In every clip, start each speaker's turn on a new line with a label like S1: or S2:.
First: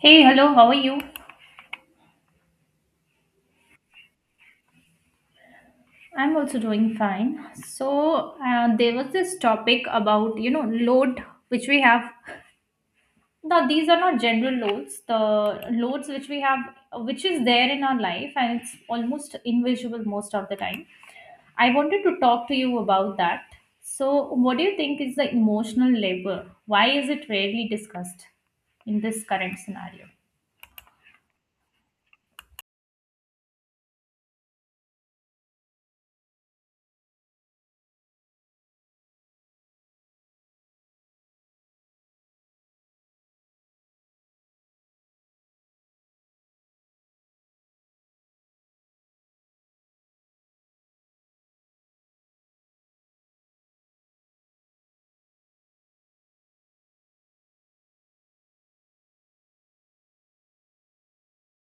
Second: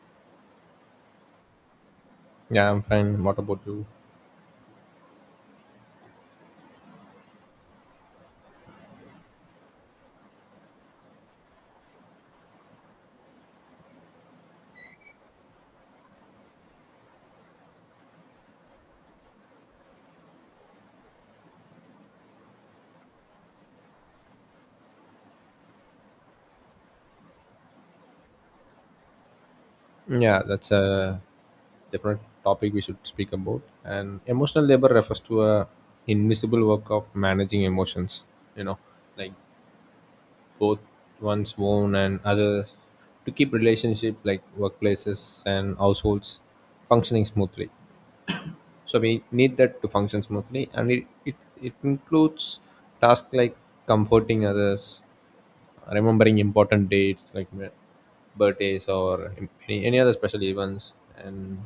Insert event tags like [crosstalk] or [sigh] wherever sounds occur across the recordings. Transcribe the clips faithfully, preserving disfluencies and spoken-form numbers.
S1: Hey, hello, how are you?
S2: Yeah, I'm fine. What about you?
S1: I'm also doing fine. So, uh, there was this topic about, you know, load which we have. Now, these are not general loads, the loads which we have, which is there in our life, and it's almost invisible most of the time. I wanted to talk to you about that. So, what do you think is the emotional labor? Why is it rarely discussed in this current scenario?
S2: Yeah, that's a different topic we should speak about. And emotional labor refers to a invisible work of managing emotions, you know, like both one's own and others to keep relationship like workplaces and households functioning smoothly. So we need that to function smoothly, and it, it, it includes tasks like comforting others, remembering important dates like mi- birthdays or im- any, any other special events, and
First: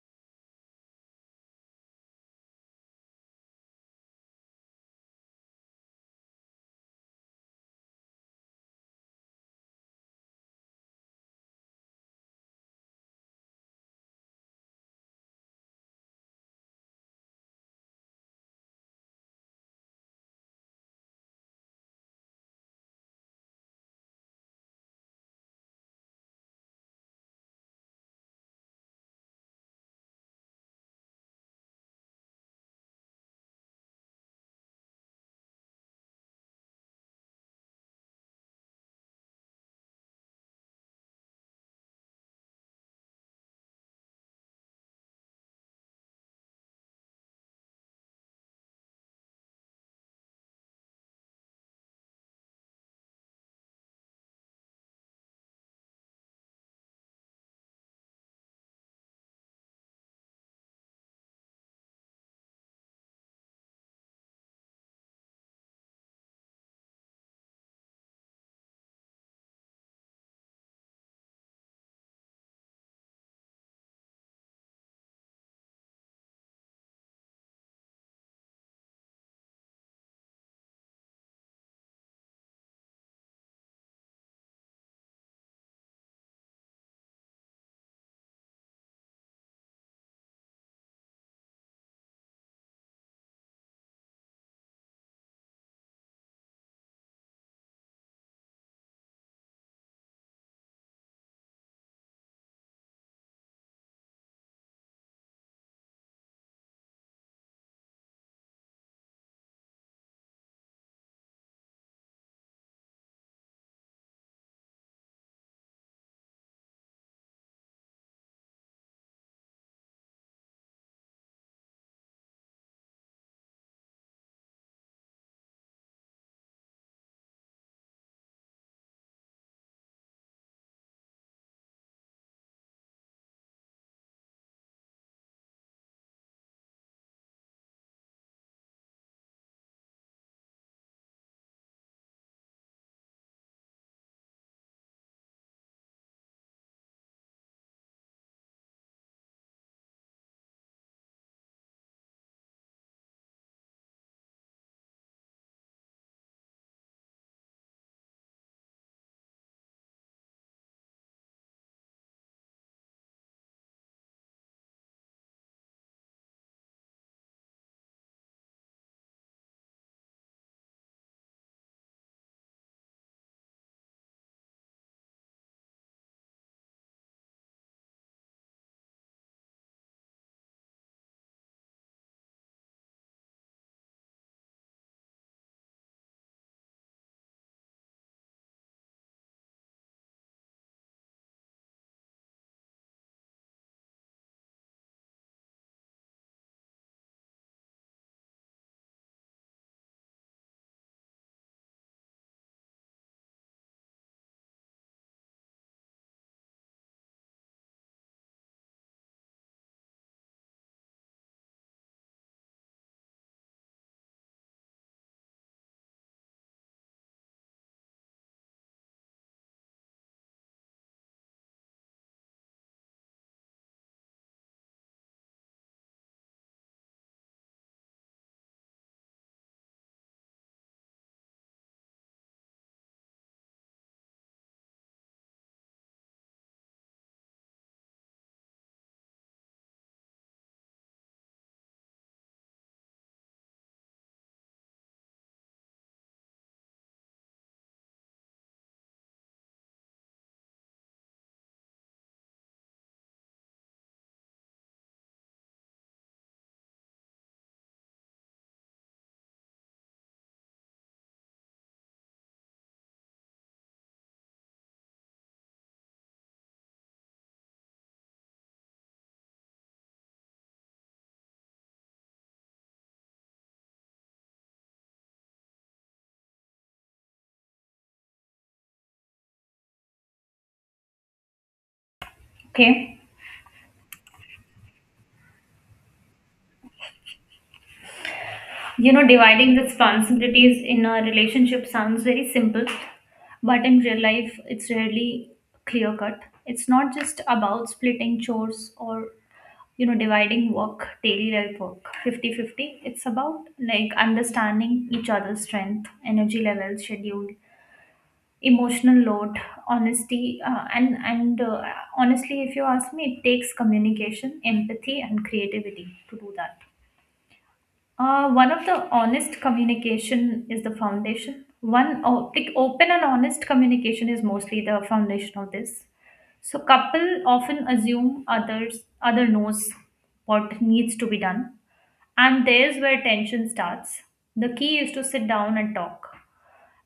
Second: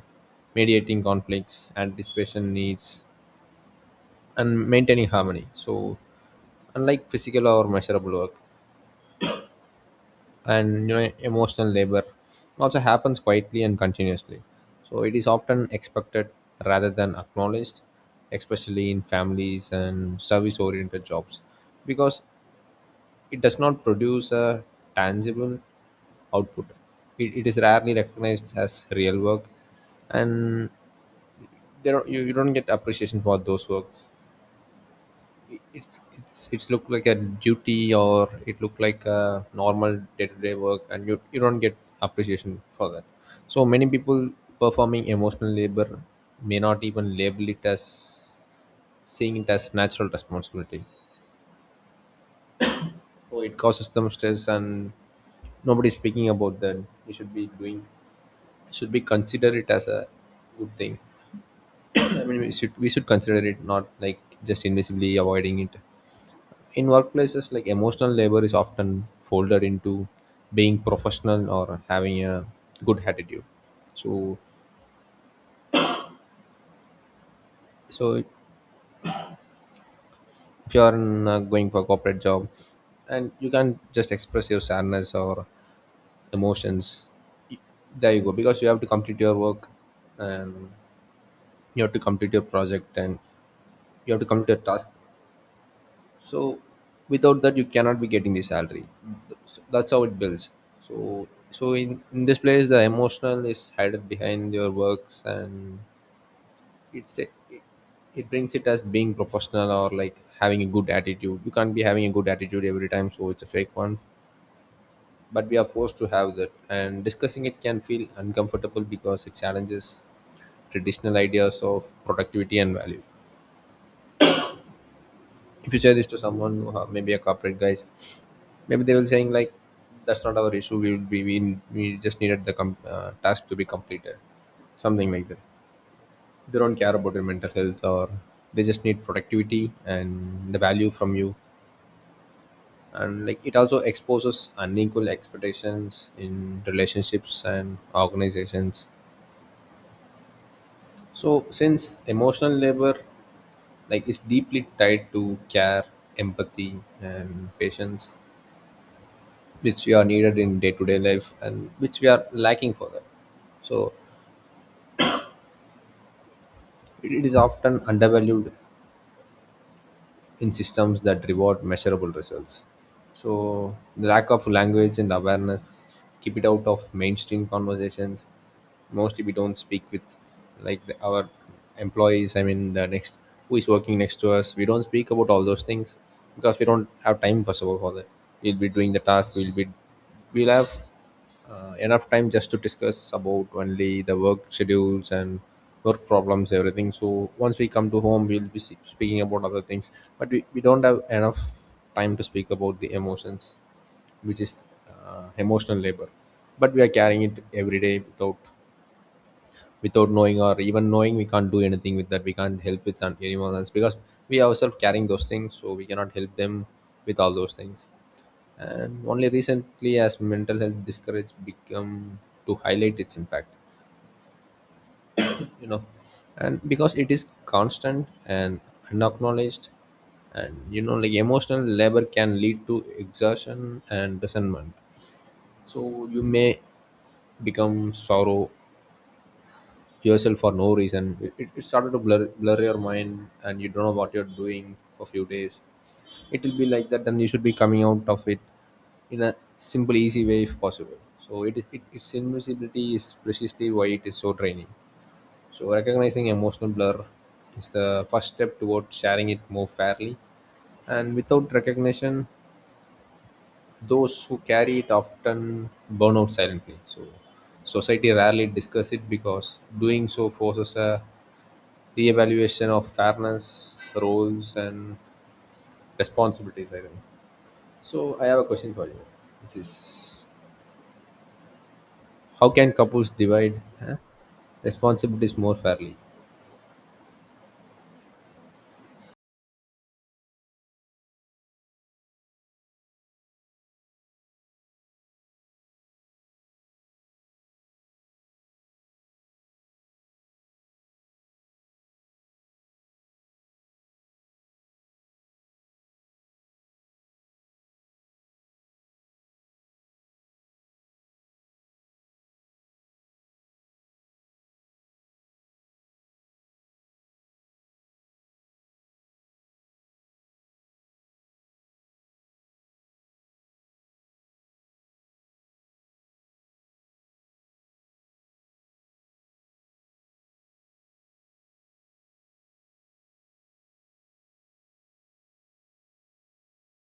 S2: mediating conflicts anticipation needs and maintaining harmony. So unlike physical or measurable work, and you know emotional labor also happens quietly and continuously, so it is often expected rather than acknowledged, especially in families and service oriented jobs, because it does not produce a tangible output. It, it is rarely recognized as real work, and there are, you, you don't get appreciation for those works. It, it's it's it's looked like a duty, or it looked like a normal day-to-day work, and you you don't get appreciation for that. So many people performing emotional labor may not even label it, as seeing it as natural responsibility. So it causes them stress, and nobody's speaking about that. We should be doing, should be consider it as a good thing. I mean, we should we should consider it, not like just invisibly avoiding it. In workplaces, like emotional labor is often folded into being professional or having a good attitude. So so if you are in, uh, going for a corporate job, and you can just express your sadness or emotions, y- there you go, because you have to complete your work, and you have to complete your project, and you have to complete a task, so without that you cannot be getting the salary. So that's how it builds. So so in, in this place the emotional is hidden behind your works, and it's a, it brings it as being professional or like having a good attitude. You can't be having a good attitude every time, so it's a fake one, but we are forced to have that. And discussing it can feel uncomfortable because it challenges traditional ideas of productivity and value. If you say this to someone who have, maybe a corporate guys, maybe they will saying like, that's not our issue, we would be we, we just needed the com- uh, task to be completed, something like that. They don't care about your mental health, or they just need productivity and the value from you. And like it also exposes unequal expectations in relationships and organizations. So since emotional labor, like, is deeply tied to care, empathy, and patience, which we are needed in day-to-day life and which we are lacking for that. So it it is often undervalued in systems that reward measurable results. So the lack of language and awareness keep it out of mainstream conversations. Mostly we don't speak with, like, the, our employees. I mean the next who is working next to us. We don't speak about all those things because we don't have time, first of all, for that. We'll be doing the task. We'll be we'll have uh, enough time just to discuss about only the work schedules and work problems, everything. So once we come to home, we'll be se- speaking about other things, but we, we don't have enough time to speak about the emotions, which is uh, emotional labor. But we are carrying it every day, without without knowing, or even knowing we can't do anything with that. We can't help with an- anyone else because we ourselves carrying those things, so we cannot help them with all those things. And only recently as mental health discourage become to highlight its impact, you know and because it is constant and unacknowledged, and you know like emotional labor can lead to exhaustion and resentment. So you may become sorrow yourself for no reason. It, it it started to blur blur your mind, and you don't know what you're doing for few days. It will be like that. Then you should be coming out of it in a simple easy way, if possible. So it, it its invisibility is precisely why it is so draining. So recognizing emotional blur is the first step towards sharing it more fairly. And without recognition, those who carry it often burn out silently. So society rarely discuss it, because doing so forces a reevaluation of fairness, roles, and responsibilities, I think. So I have a question for you, which is, how can
S1: Okay.
S2: couples divide huh, responsibilities more fairly?
S1: You know, dividing responsibilities in a relationship sounds very simple, but in real life, it's rarely clear cut. It's not just about splitting chores or, you know, dividing work, daily life work fifty-fifty. It's about like understanding each other's strength, energy levels, schedule, emotional load, honesty. Uh, and and uh, honestly, if you ask me, it takes communication, empathy, and creativity to do that. Uh, one of the honest communication is the foundation. One o- like open and honest communication is mostly the foundation of this. So couple often assume others other knows what needs to be done, and there's where tension starts. The key is to sit down and talk,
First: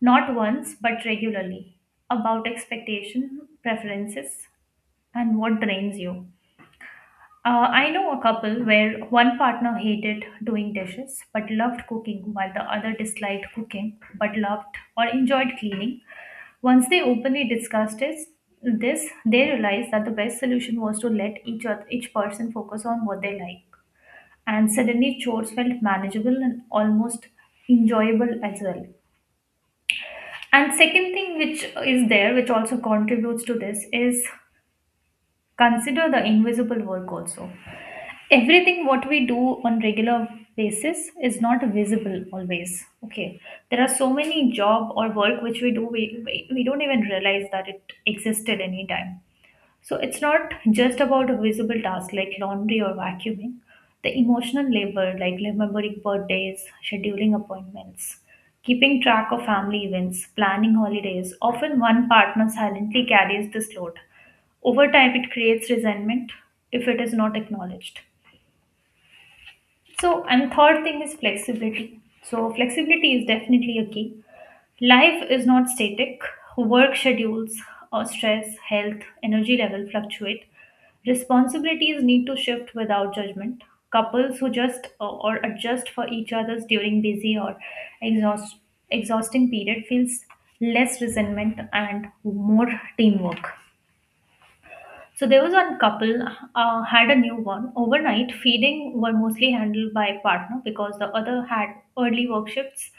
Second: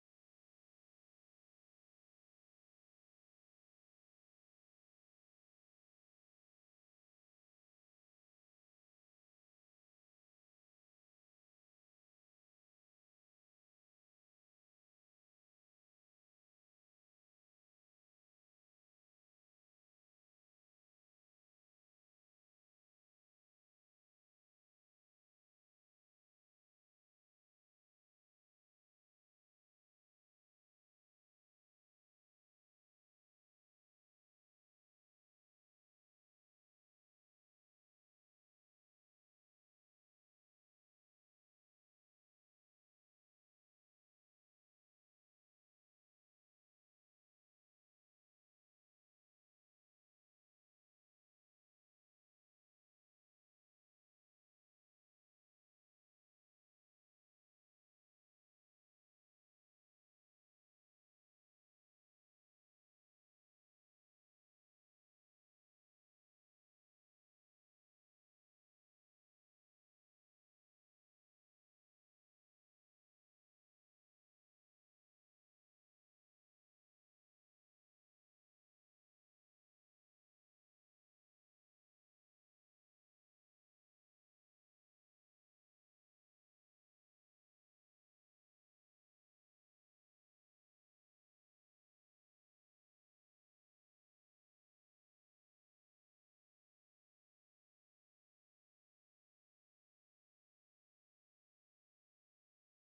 S1: not once but regularly, about expectation, preferences, and what drains you. Uh, I know a couple where one partner hated doing dishes but loved cooking, while the other disliked cooking but loved or enjoyed cleaning. Once they openly discussed this, this, they realized that the best solution was to let each other, each person focus on what they like, and suddenly chores felt manageable and almost enjoyable as well. And second thing which is there, which also contributes to this, is consider the invisible work also. Everything what we do on regular basis is not visible always, okay. There are so many job or work which we do, we, we, we don't even realize that it existed anytime. So it's not just about a visible task like laundry or vacuuming. The emotional labor like remembering birthdays, scheduling appointments, keeping track of family events, planning holidays, often one partner silently carries this load. Over time, it creates resentment if it is not acknowledged. So, and third thing is flexibility. So, flexibility is definitely a key. Life is not static. Work schedules, uh, stress, health, energy level fluctuate. Responsibilities need to shift without judgment. Couples who just uh, or adjust for each other's during busy or exhaust, exhausting period feels less resentment and more teamwork. So there was one couple uh, had a newborn overnight. Feeding were mostly handled by partner because the other had early work shifts.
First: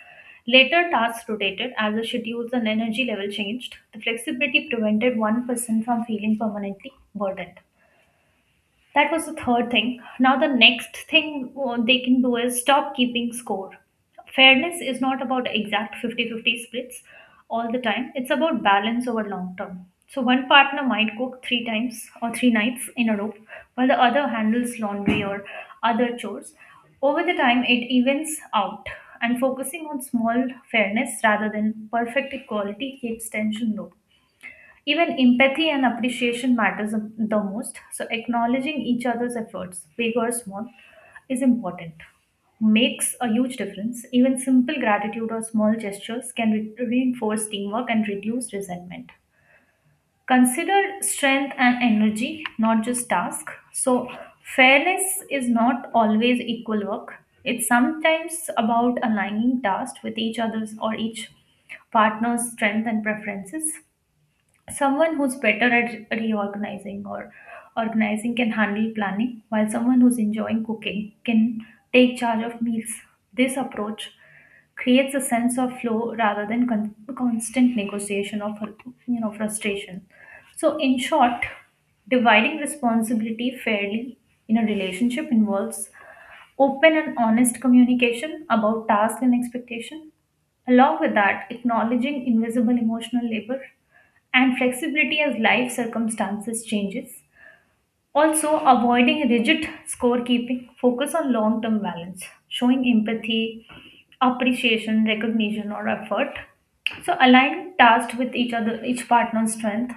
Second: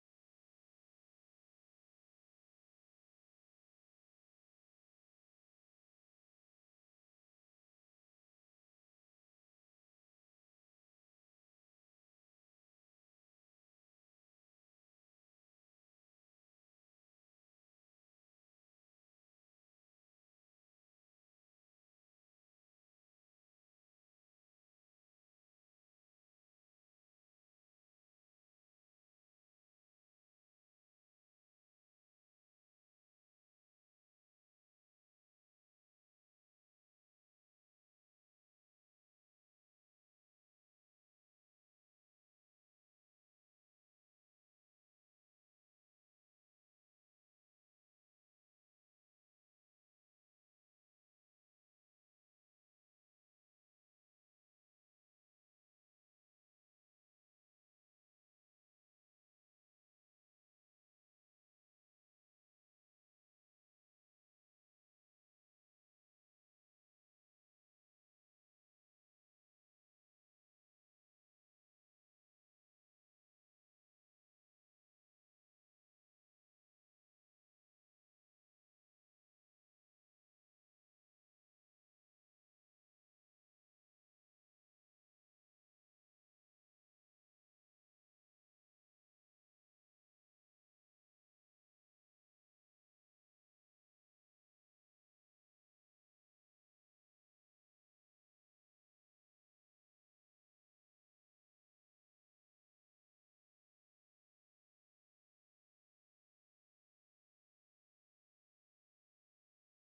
S1: Later tasks rotated as the schedules and energy level changed. The flexibility prevented one person from feeling permanently burdened. That was the third thing. Now, the next thing uh, they can do is stop keeping score. Fairness is not about exact fifty-fifty splits all the time, it's about balance over long term. So, one partner might cook three times or three nights in a row, while the other handles laundry or other chores. Over the time, it evens out, and focusing on small fairness rather than perfect equality keeps tension low. Even empathy and appreciation matters the most. So acknowledging each other's efforts, big or small, is important. Makes a huge difference. Even simple gratitude or small gestures can re- reinforce teamwork and reduce resentment. Consider strength and energy, not just task. So fairness is not always equal work. It's sometimes about aligning tasks with each other's or each partner's strength and preferences. Someone who's better at reorganizing or organizing can handle planning, while someone who's enjoying cooking can take charge of meals. This approach creates a sense of flow rather than con- constant negotiation of, you know, frustration. So in short, dividing responsibility fairly in a relationship involves open and honest communication about task and expectation, along with that acknowledging invisible emotional labor, and flexibility as life circumstances changes. Also, avoiding rigid scorekeeping, focus on long-term balance, showing empathy, appreciation, recognition, or effort. So align tasks with each other, each partner's strength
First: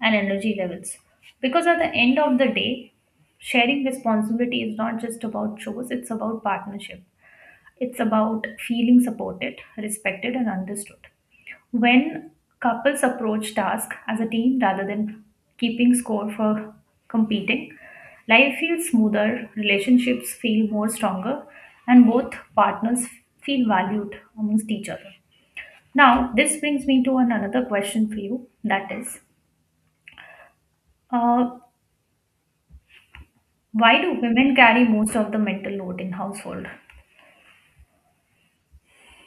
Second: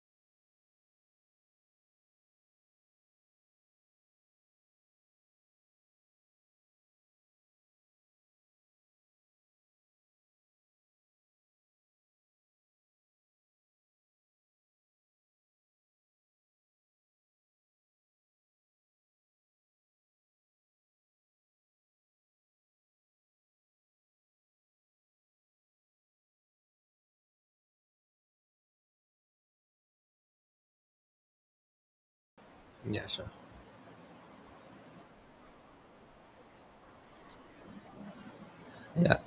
S1: and energy levels. Because at the end of the day, sharing responsibility is not just about chores. It's about partnership. It's about feeling supported, respected, and understood. When couples approach tasks as a team rather than keeping score for competing, life feels smoother, relationships feel more stronger, and both partners feel valued amongst each other. Now, this brings me to an- another question for you that is, uh,
S2: Yeah, sure.
S1: why do women carry most of the mental load in household?
S2: Yeah.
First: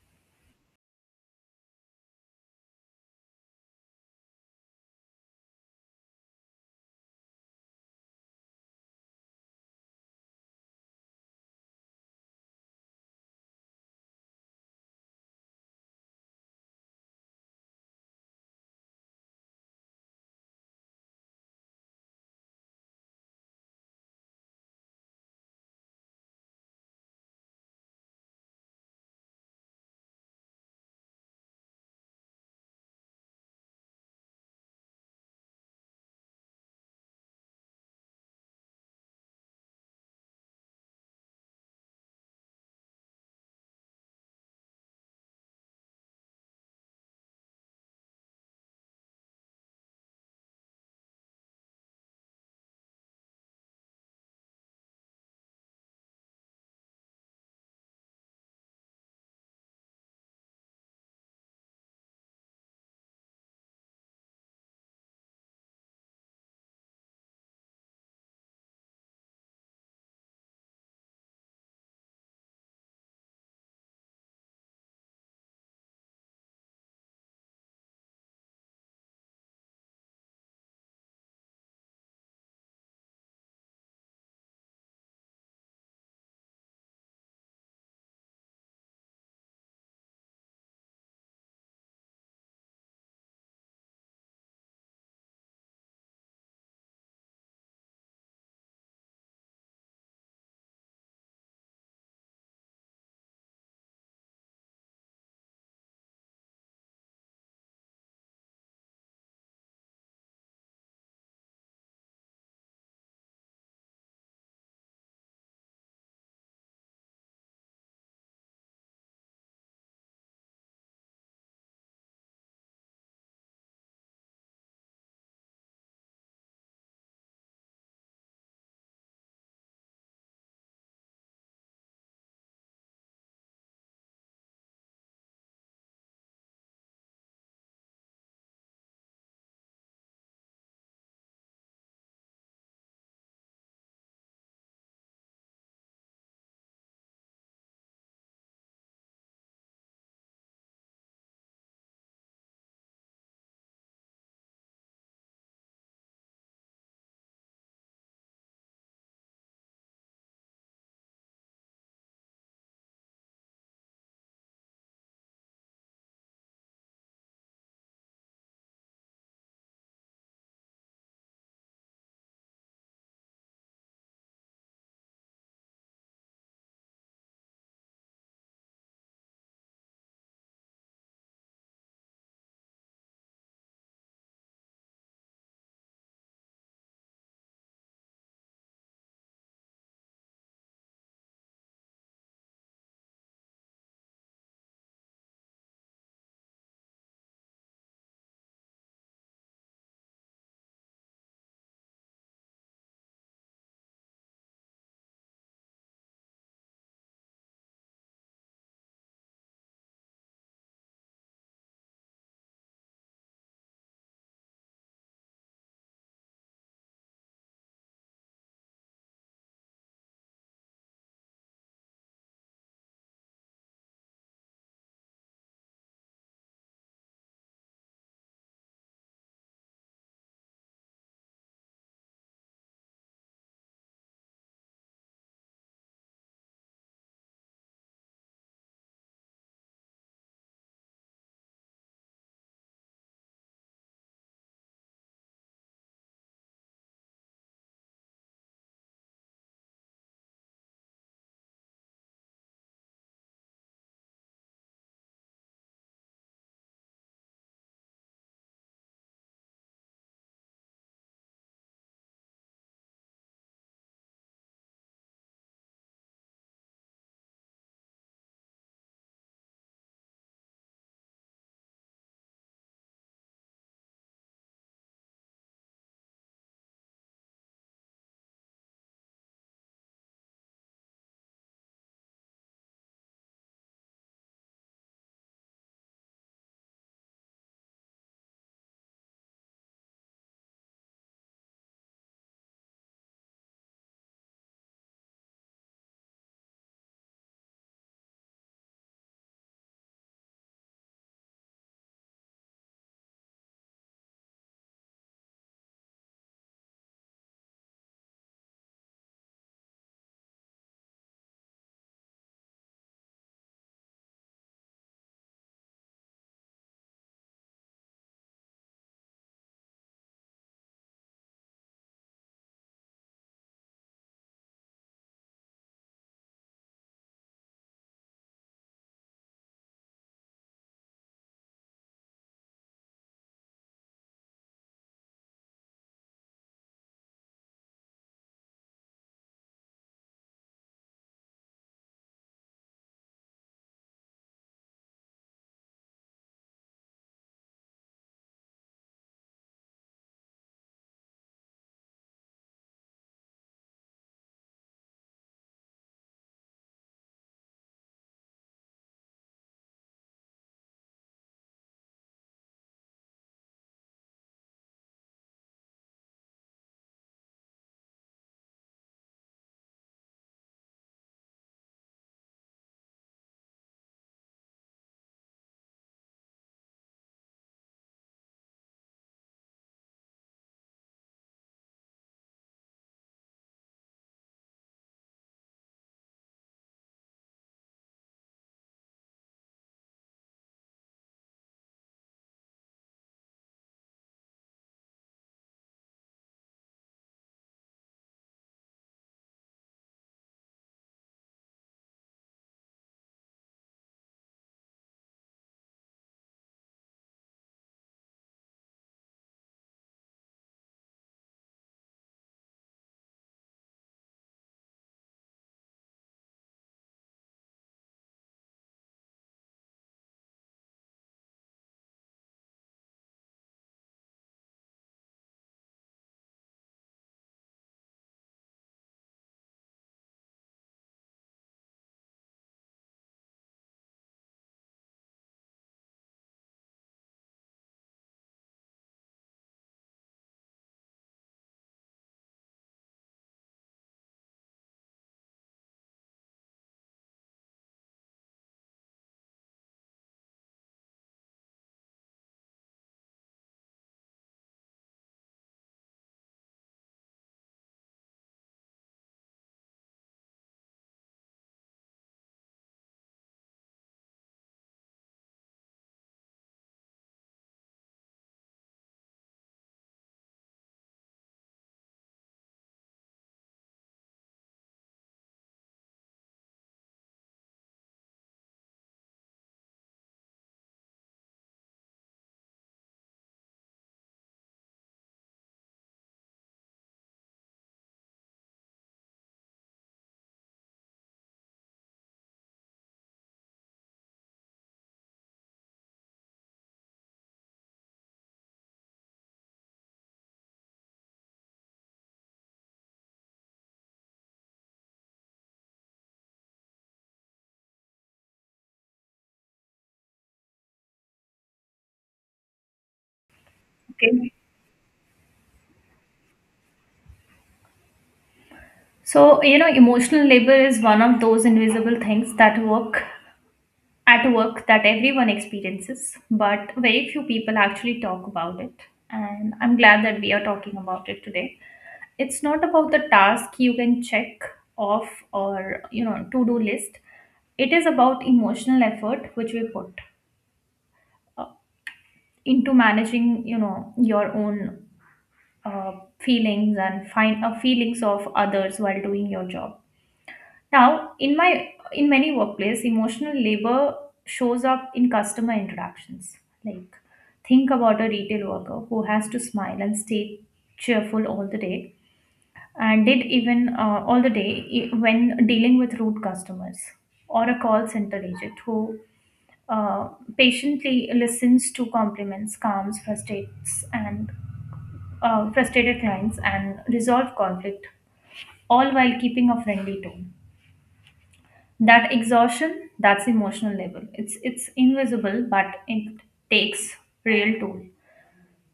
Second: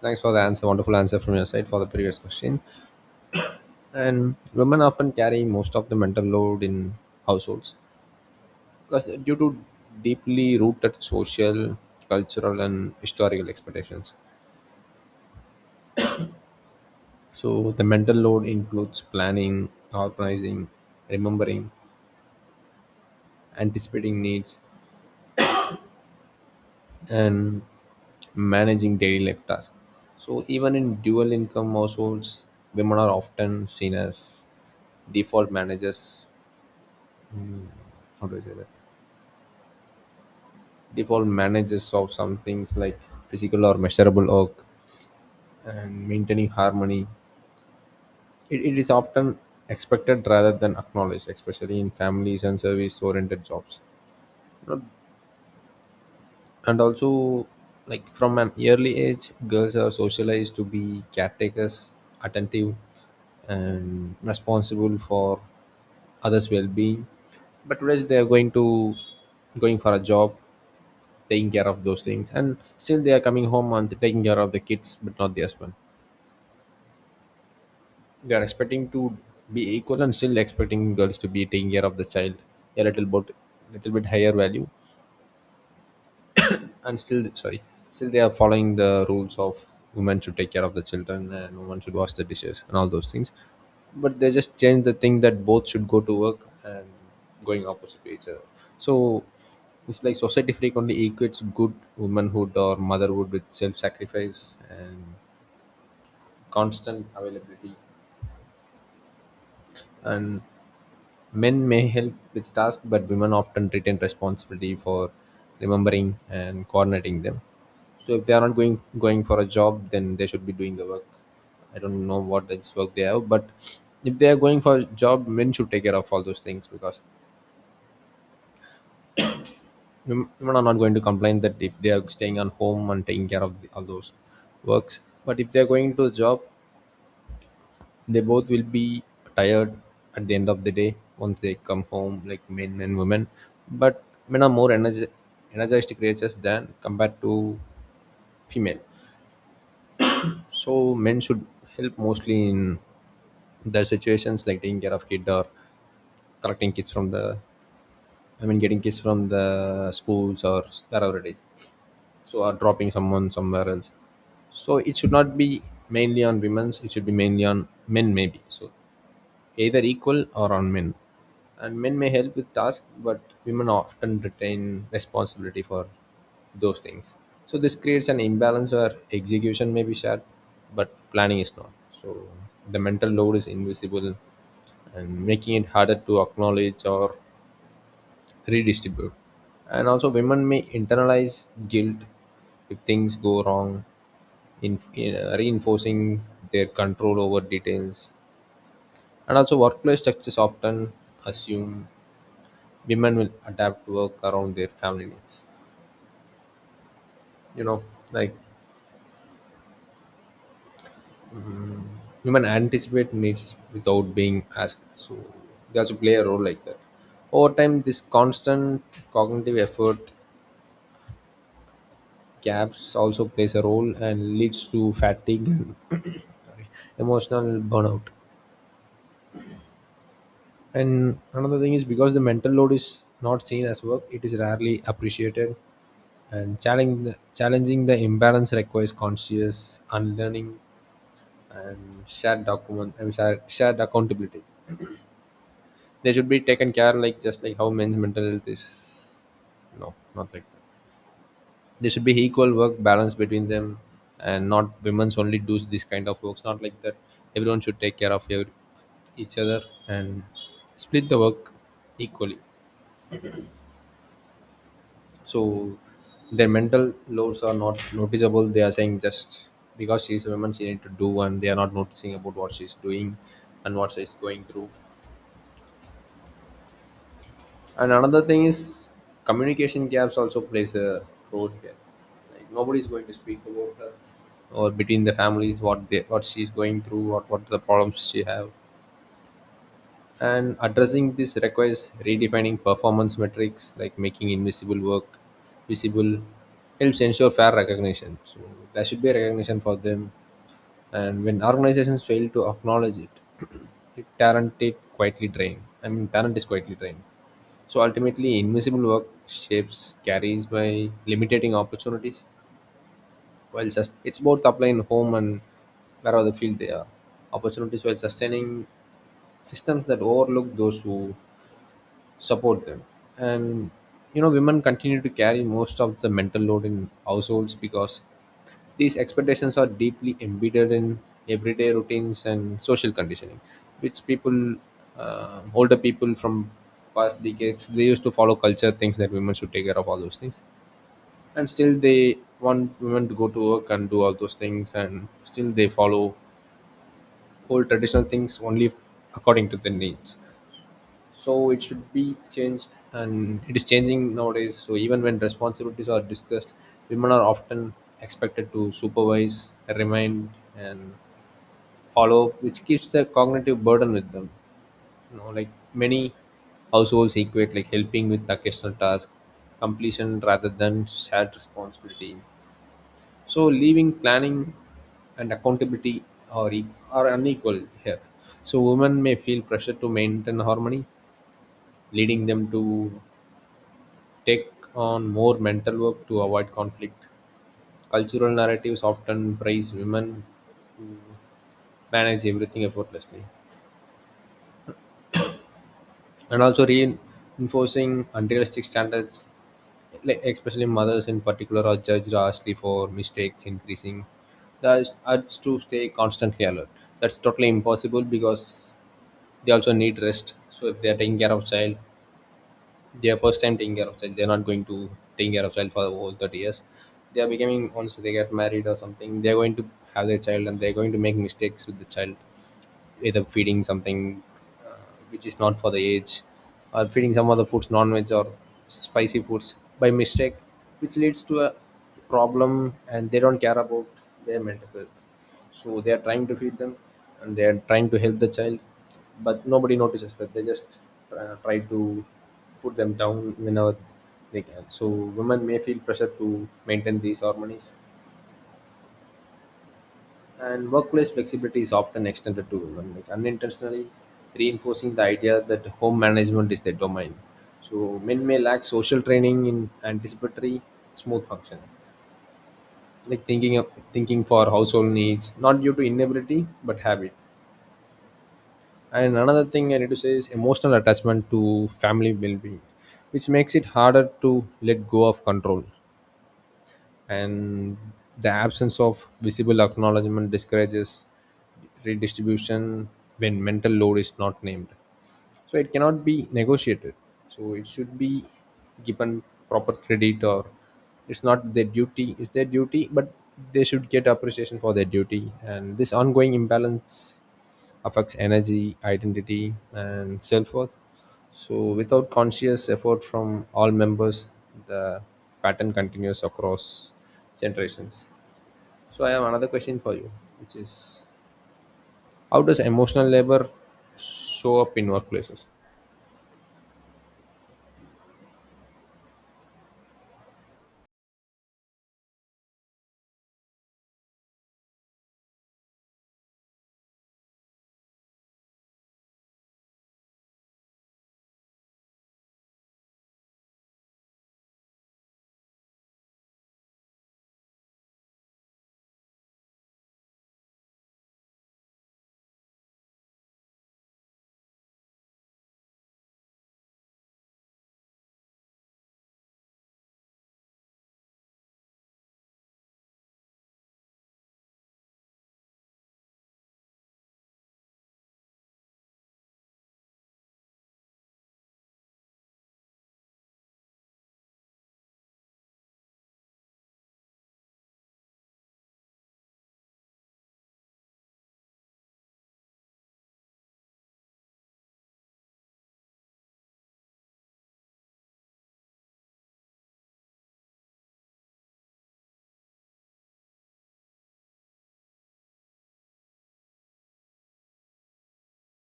S2: Thanks for the answer. Wonderful answer from your side for the previous question. And women often carry most of the mental load in households because due to deeply rooted social, cultural, and historical expectations. So the mental load includes planning, organizing, remembering, anticipating needs, and managing daily life tasks. So, even in dual income households, women are often seen as default managers. How do I say that? Default managers of some things, like physical or measurable work and maintaining harmony. It, it is often expected rather than acknowledged, especially in families and service oriented jobs. And also, like, from an early age girls are socialized to be caretakers, attentive, and responsible for others well-being. But today they are going to going for a job, taking care of those things, and still they are coming home and taking care of the kids but not the husband. They are expecting to be equal and still expecting girls to be taking care of the child, a little bit little bit higher value. And still sorry still they are following the rules of women should take care of the children, and women should wash the dishes and all those things. But they just change the thing that both should go to work and going opposite to each other. So it's like society frequently equates good womanhood or motherhood with self-sacrifice and constant availability. And men may help with tasks, but women often retain responsibility for remembering and coordinating them. So if they are not going going for a job, then they should be doing the work. I don't know what this work they have, but if they are going for a job, men should take care of all those things, because wom- women are not going to complain that if they are staying on home and taking care of the, all those works. But if they are going to a job, they both will be tired at the end of the day once they come home, like men and women. But men are more energy, energized creatures than compared to female. So men should help mostly in their situations, like taking care of kid, or collecting kids from the I mean getting kids from the schools or wherever it is. So, or dropping someone somewhere else. So it should not be mainly on women's, it should be mainly on men, maybe. So either equal, or on men. And men may help with tasks, but women often retain responsibility for those things. So this creates an imbalance where execution may be shared, but planning is not. So the mental load is invisible, and making it harder to acknowledge or redistribute. And also, women may internalize guilt if things go wrong, in, in- uh, reinforcing their control over details. And also, workplace structures often assume women will adapt to work around their family needs. You know, like women anticipate needs without being asked. So they also play a role like that. Over time, this constant cognitive effort gaps also plays a role and leads to fatigue and [coughs] [clears throat] sorry, emotional burnout. And another thing is, because the mental load is not seen as work, it is rarely appreciated. And challenging the, challenging the imbalance requires conscious unlearning, and shared document, and shared, shared accountability. They should be taken care, like just like how men's mental health is. No, not like that. There should be equal work balance between them, and not women's only do this kind of works. Not like that. Everyone should take care of every, each other, and split the work equally. So their mental loads are not noticeable. They are saying, just because she's a woman, she need to do, and they are not noticing about what she's doing and what she's going through. And another thing is communication gaps also plays a role here. Like nobody's going to speak about her, or between the families, what they what she's going through, what what the problems she have. And addressing this requires redefining performance metrics, like making invisible work visible, helps ensure fair recognition. So there should be recognition for them. And when organizations fail to acknowledge it, [clears throat] it talent it quietly drained. I mean, talent is quietly drained. So ultimately, invisible work shapes carries by limiting opportunities, while just it's both applying home and wherever the field they are. Opportunities while sustaining systems that overlook those who support them. And you know women continue to carry most of the mental load in households, because these expectations are deeply embedded in everyday routines and social conditioning, which people uh, older people from past decades they used to follow culture things, that women should take care of all those things, and still they want women to go to work and do all those things, and still they follow old traditional things only according to their needs. So it should be changed, and it is changing nowadays. So even when responsibilities are discussed, women are often expected to supervise, remind, and follow up, which keeps the cognitive burden with them. You know like many households equate like helping with occasional task completion rather than shared responsibility. So leaving planning and accountability are, e- are unequal here. So women may feel pressure to maintain harmony, leading them to take on more mental work to avoid conflict. Cultural narratives often praise women manage everything effortlessly, and also reinforcing unrealistic standards, like especially mothers in particular, are judged harshly for mistakes increasing. Thus, urge to stay constantly alert. That's totally impossible because they also need rest. So if they are taking care of child, they are first time taking care of child. They're not going to taking care of child for the whole thirty years. They are becoming, once they get married or something, they're going to have their child, and they're going to make mistakes with the child, either feeding something, uh, which is not for the age, or feeding some other foods, non-veg or spicy foods by mistake, which leads to a problem. And they don't care about their mental health, so they are trying to feed them, and they are trying to help the child. But nobody notices that. They just uh, try to put them down whenever they can. So women may feel pressure to maintain these harmonies, and workplace flexibility is often extended to women, like unintentionally reinforcing the idea that home management is their domain. So men may lack social training in anticipatory smooth functioning, like thinking of thinking for household needs, not due to inability but habit. And another thing I need to say is emotional attachment to family well being, which makes it harder to let go of control. And the absence of visible acknowledgement discourages redistribution. When mental load is not named, so it cannot be negotiated. So it should be given proper credit, or it's not their duty, it's their duty, but they should get appreciation for their duty. And this ongoing imbalance affects energy, identity, and self-worth. So without conscious effort from all members, the pattern continues across generations. So I have another question for you, which is, how does emotional labor
S1: Okay.
S2: show up in workplaces
S1: So, you know, emotional labor is one of those invisible things that work at work that everyone experiences, but very few people actually talk about it. And I'm glad that we are talking about it today. It's not about the task you can check off or, you know, to do list. It is about emotional effort which we put into managing, you know, your own uh, feelings and find uh, feelings of others while doing your job. Now, in my in many workplace, emotional labor shows up in customer interactions. Like think about a retail worker who has to smile and stay cheerful all the day, and did even uh, all the day i- when dealing with rude customers, or a call center agent who uh, patiently listens to compliments, calms frustrates and uh, frustrated clients and resolve conflict, all while keeping a friendly tone. That exhaustion, that's emotional level. It's it's invisible, but it takes real toll.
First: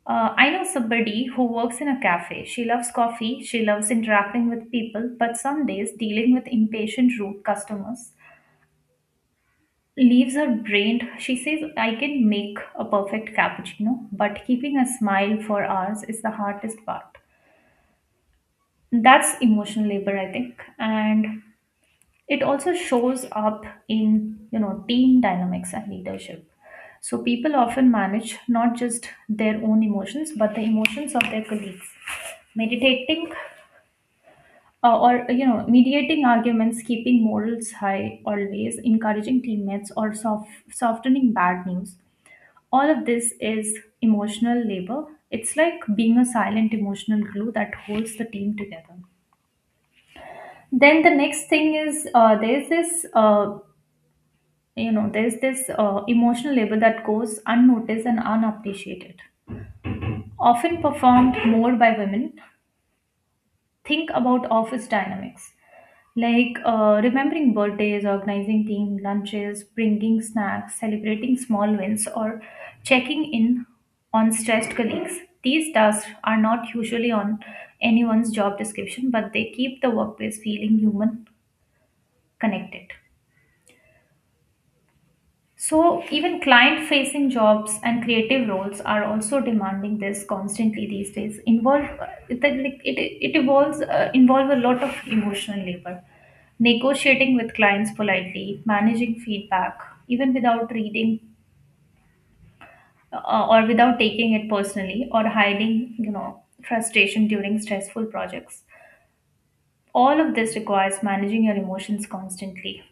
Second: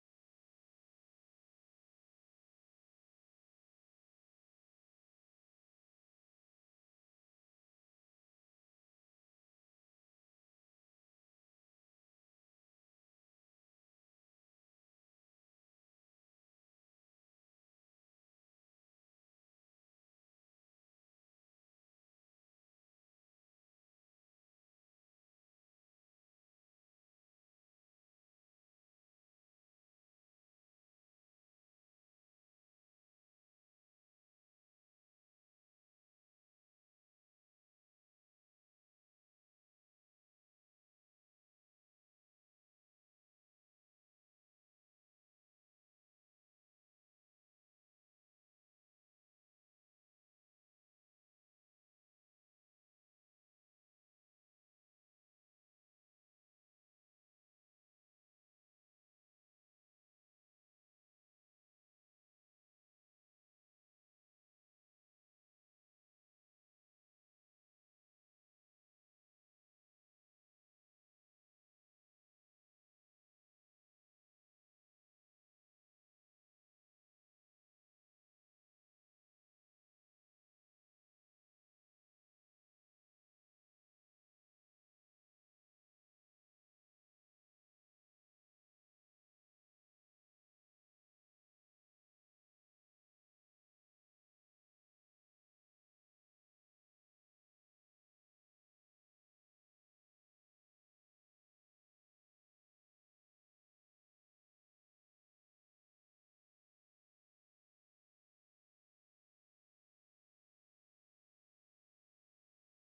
S1: Uh, I know somebody who works in a cafe. She loves coffee. She loves interacting with people. But some days, dealing with impatient, rude customers leaves her drained. She says, "I can make a perfect cappuccino, but keeping a smile for hours is the hardest part." That's emotional labor, I think, and it also shows up in, you know, team dynamics and leadership. So people often manage not just their own emotions but the emotions of their colleagues, meditating uh, or you know mediating arguments, keeping morals high, always encouraging teammates, or soft, softening bad news. All of this is emotional labor. It's like being a silent emotional glue that holds the team together. Then the next thing is uh, there's this uh, you know there's this uh, emotional labor that goes unnoticed and unappreciated, often performed more by women. Think about office dynamics, like uh, remembering birthdays, organizing team lunches, bringing snacks, celebrating small wins, or checking in on stressed colleagues. These tasks are not usually on anyone's job description, but they keep the workplace feeling human, connected. So, even client facing jobs and creative roles are also demanding this constantly these days. Involve it, like, it, it evolves, uh, Involve a lot of emotional labor. Negotiating with clients politely, managing feedback, even without reading uh, or without taking it personally, or hiding, you know, frustration during stressful projects, all of this requires managing your emotions constantly,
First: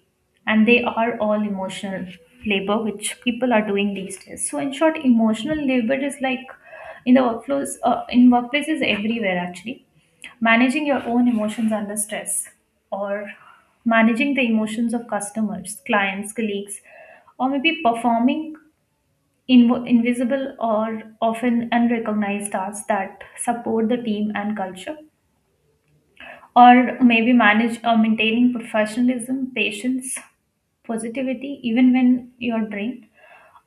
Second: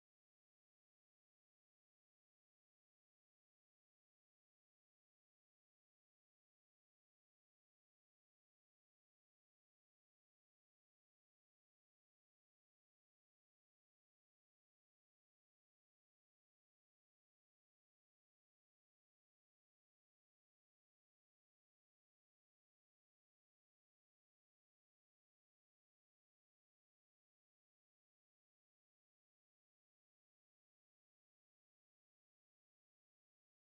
S1: and they are all emotional labor, which people are doing these days. So, in short, emotional labor is like in the workflows, uh, in workplaces everywhere actually. Managing your own emotions under stress, or managing the emotions of customers, clients, colleagues, or maybe performing inv- invisible or often unrecognized tasks that support the team and culture, or maybe manage or maintaining professionalism, patience, positivity, even when you're drained.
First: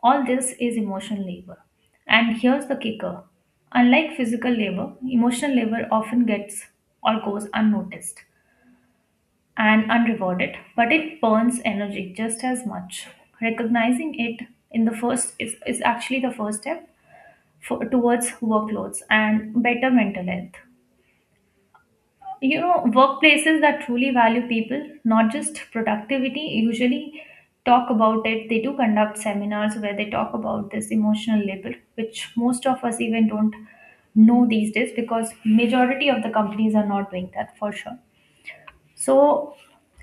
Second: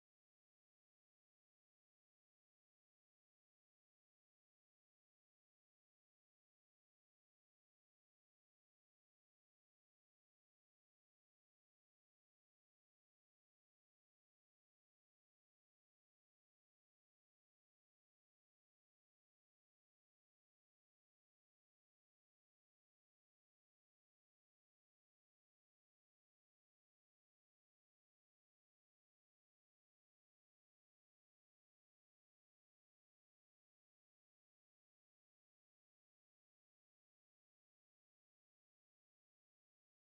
S1: All this is emotional labor. And here's the kicker: unlike physical labor, emotional labor often gets or goes unnoticed and unrewarded, but it burns energy just as much. Recognizing it in the first is, is actually the first step for, towards workloads and better mental health. You know, workplaces that truly value people, not just productivity, usually talk about it. They do conduct seminars where they talk about this emotional labor, which most of us even don't know these days, because majority of the companies are not doing that for sure. So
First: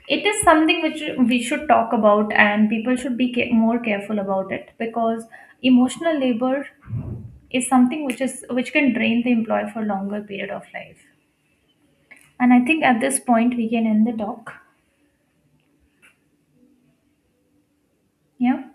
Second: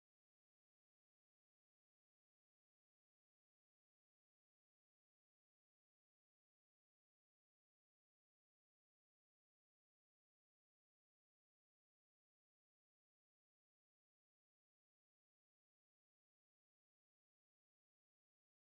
S1: it is something which we should talk about, and people should be ca- more careful about it, because emotional labor is something which is which can drain the employee for longer period of life. And I think at this point we can end the talk. Yeah.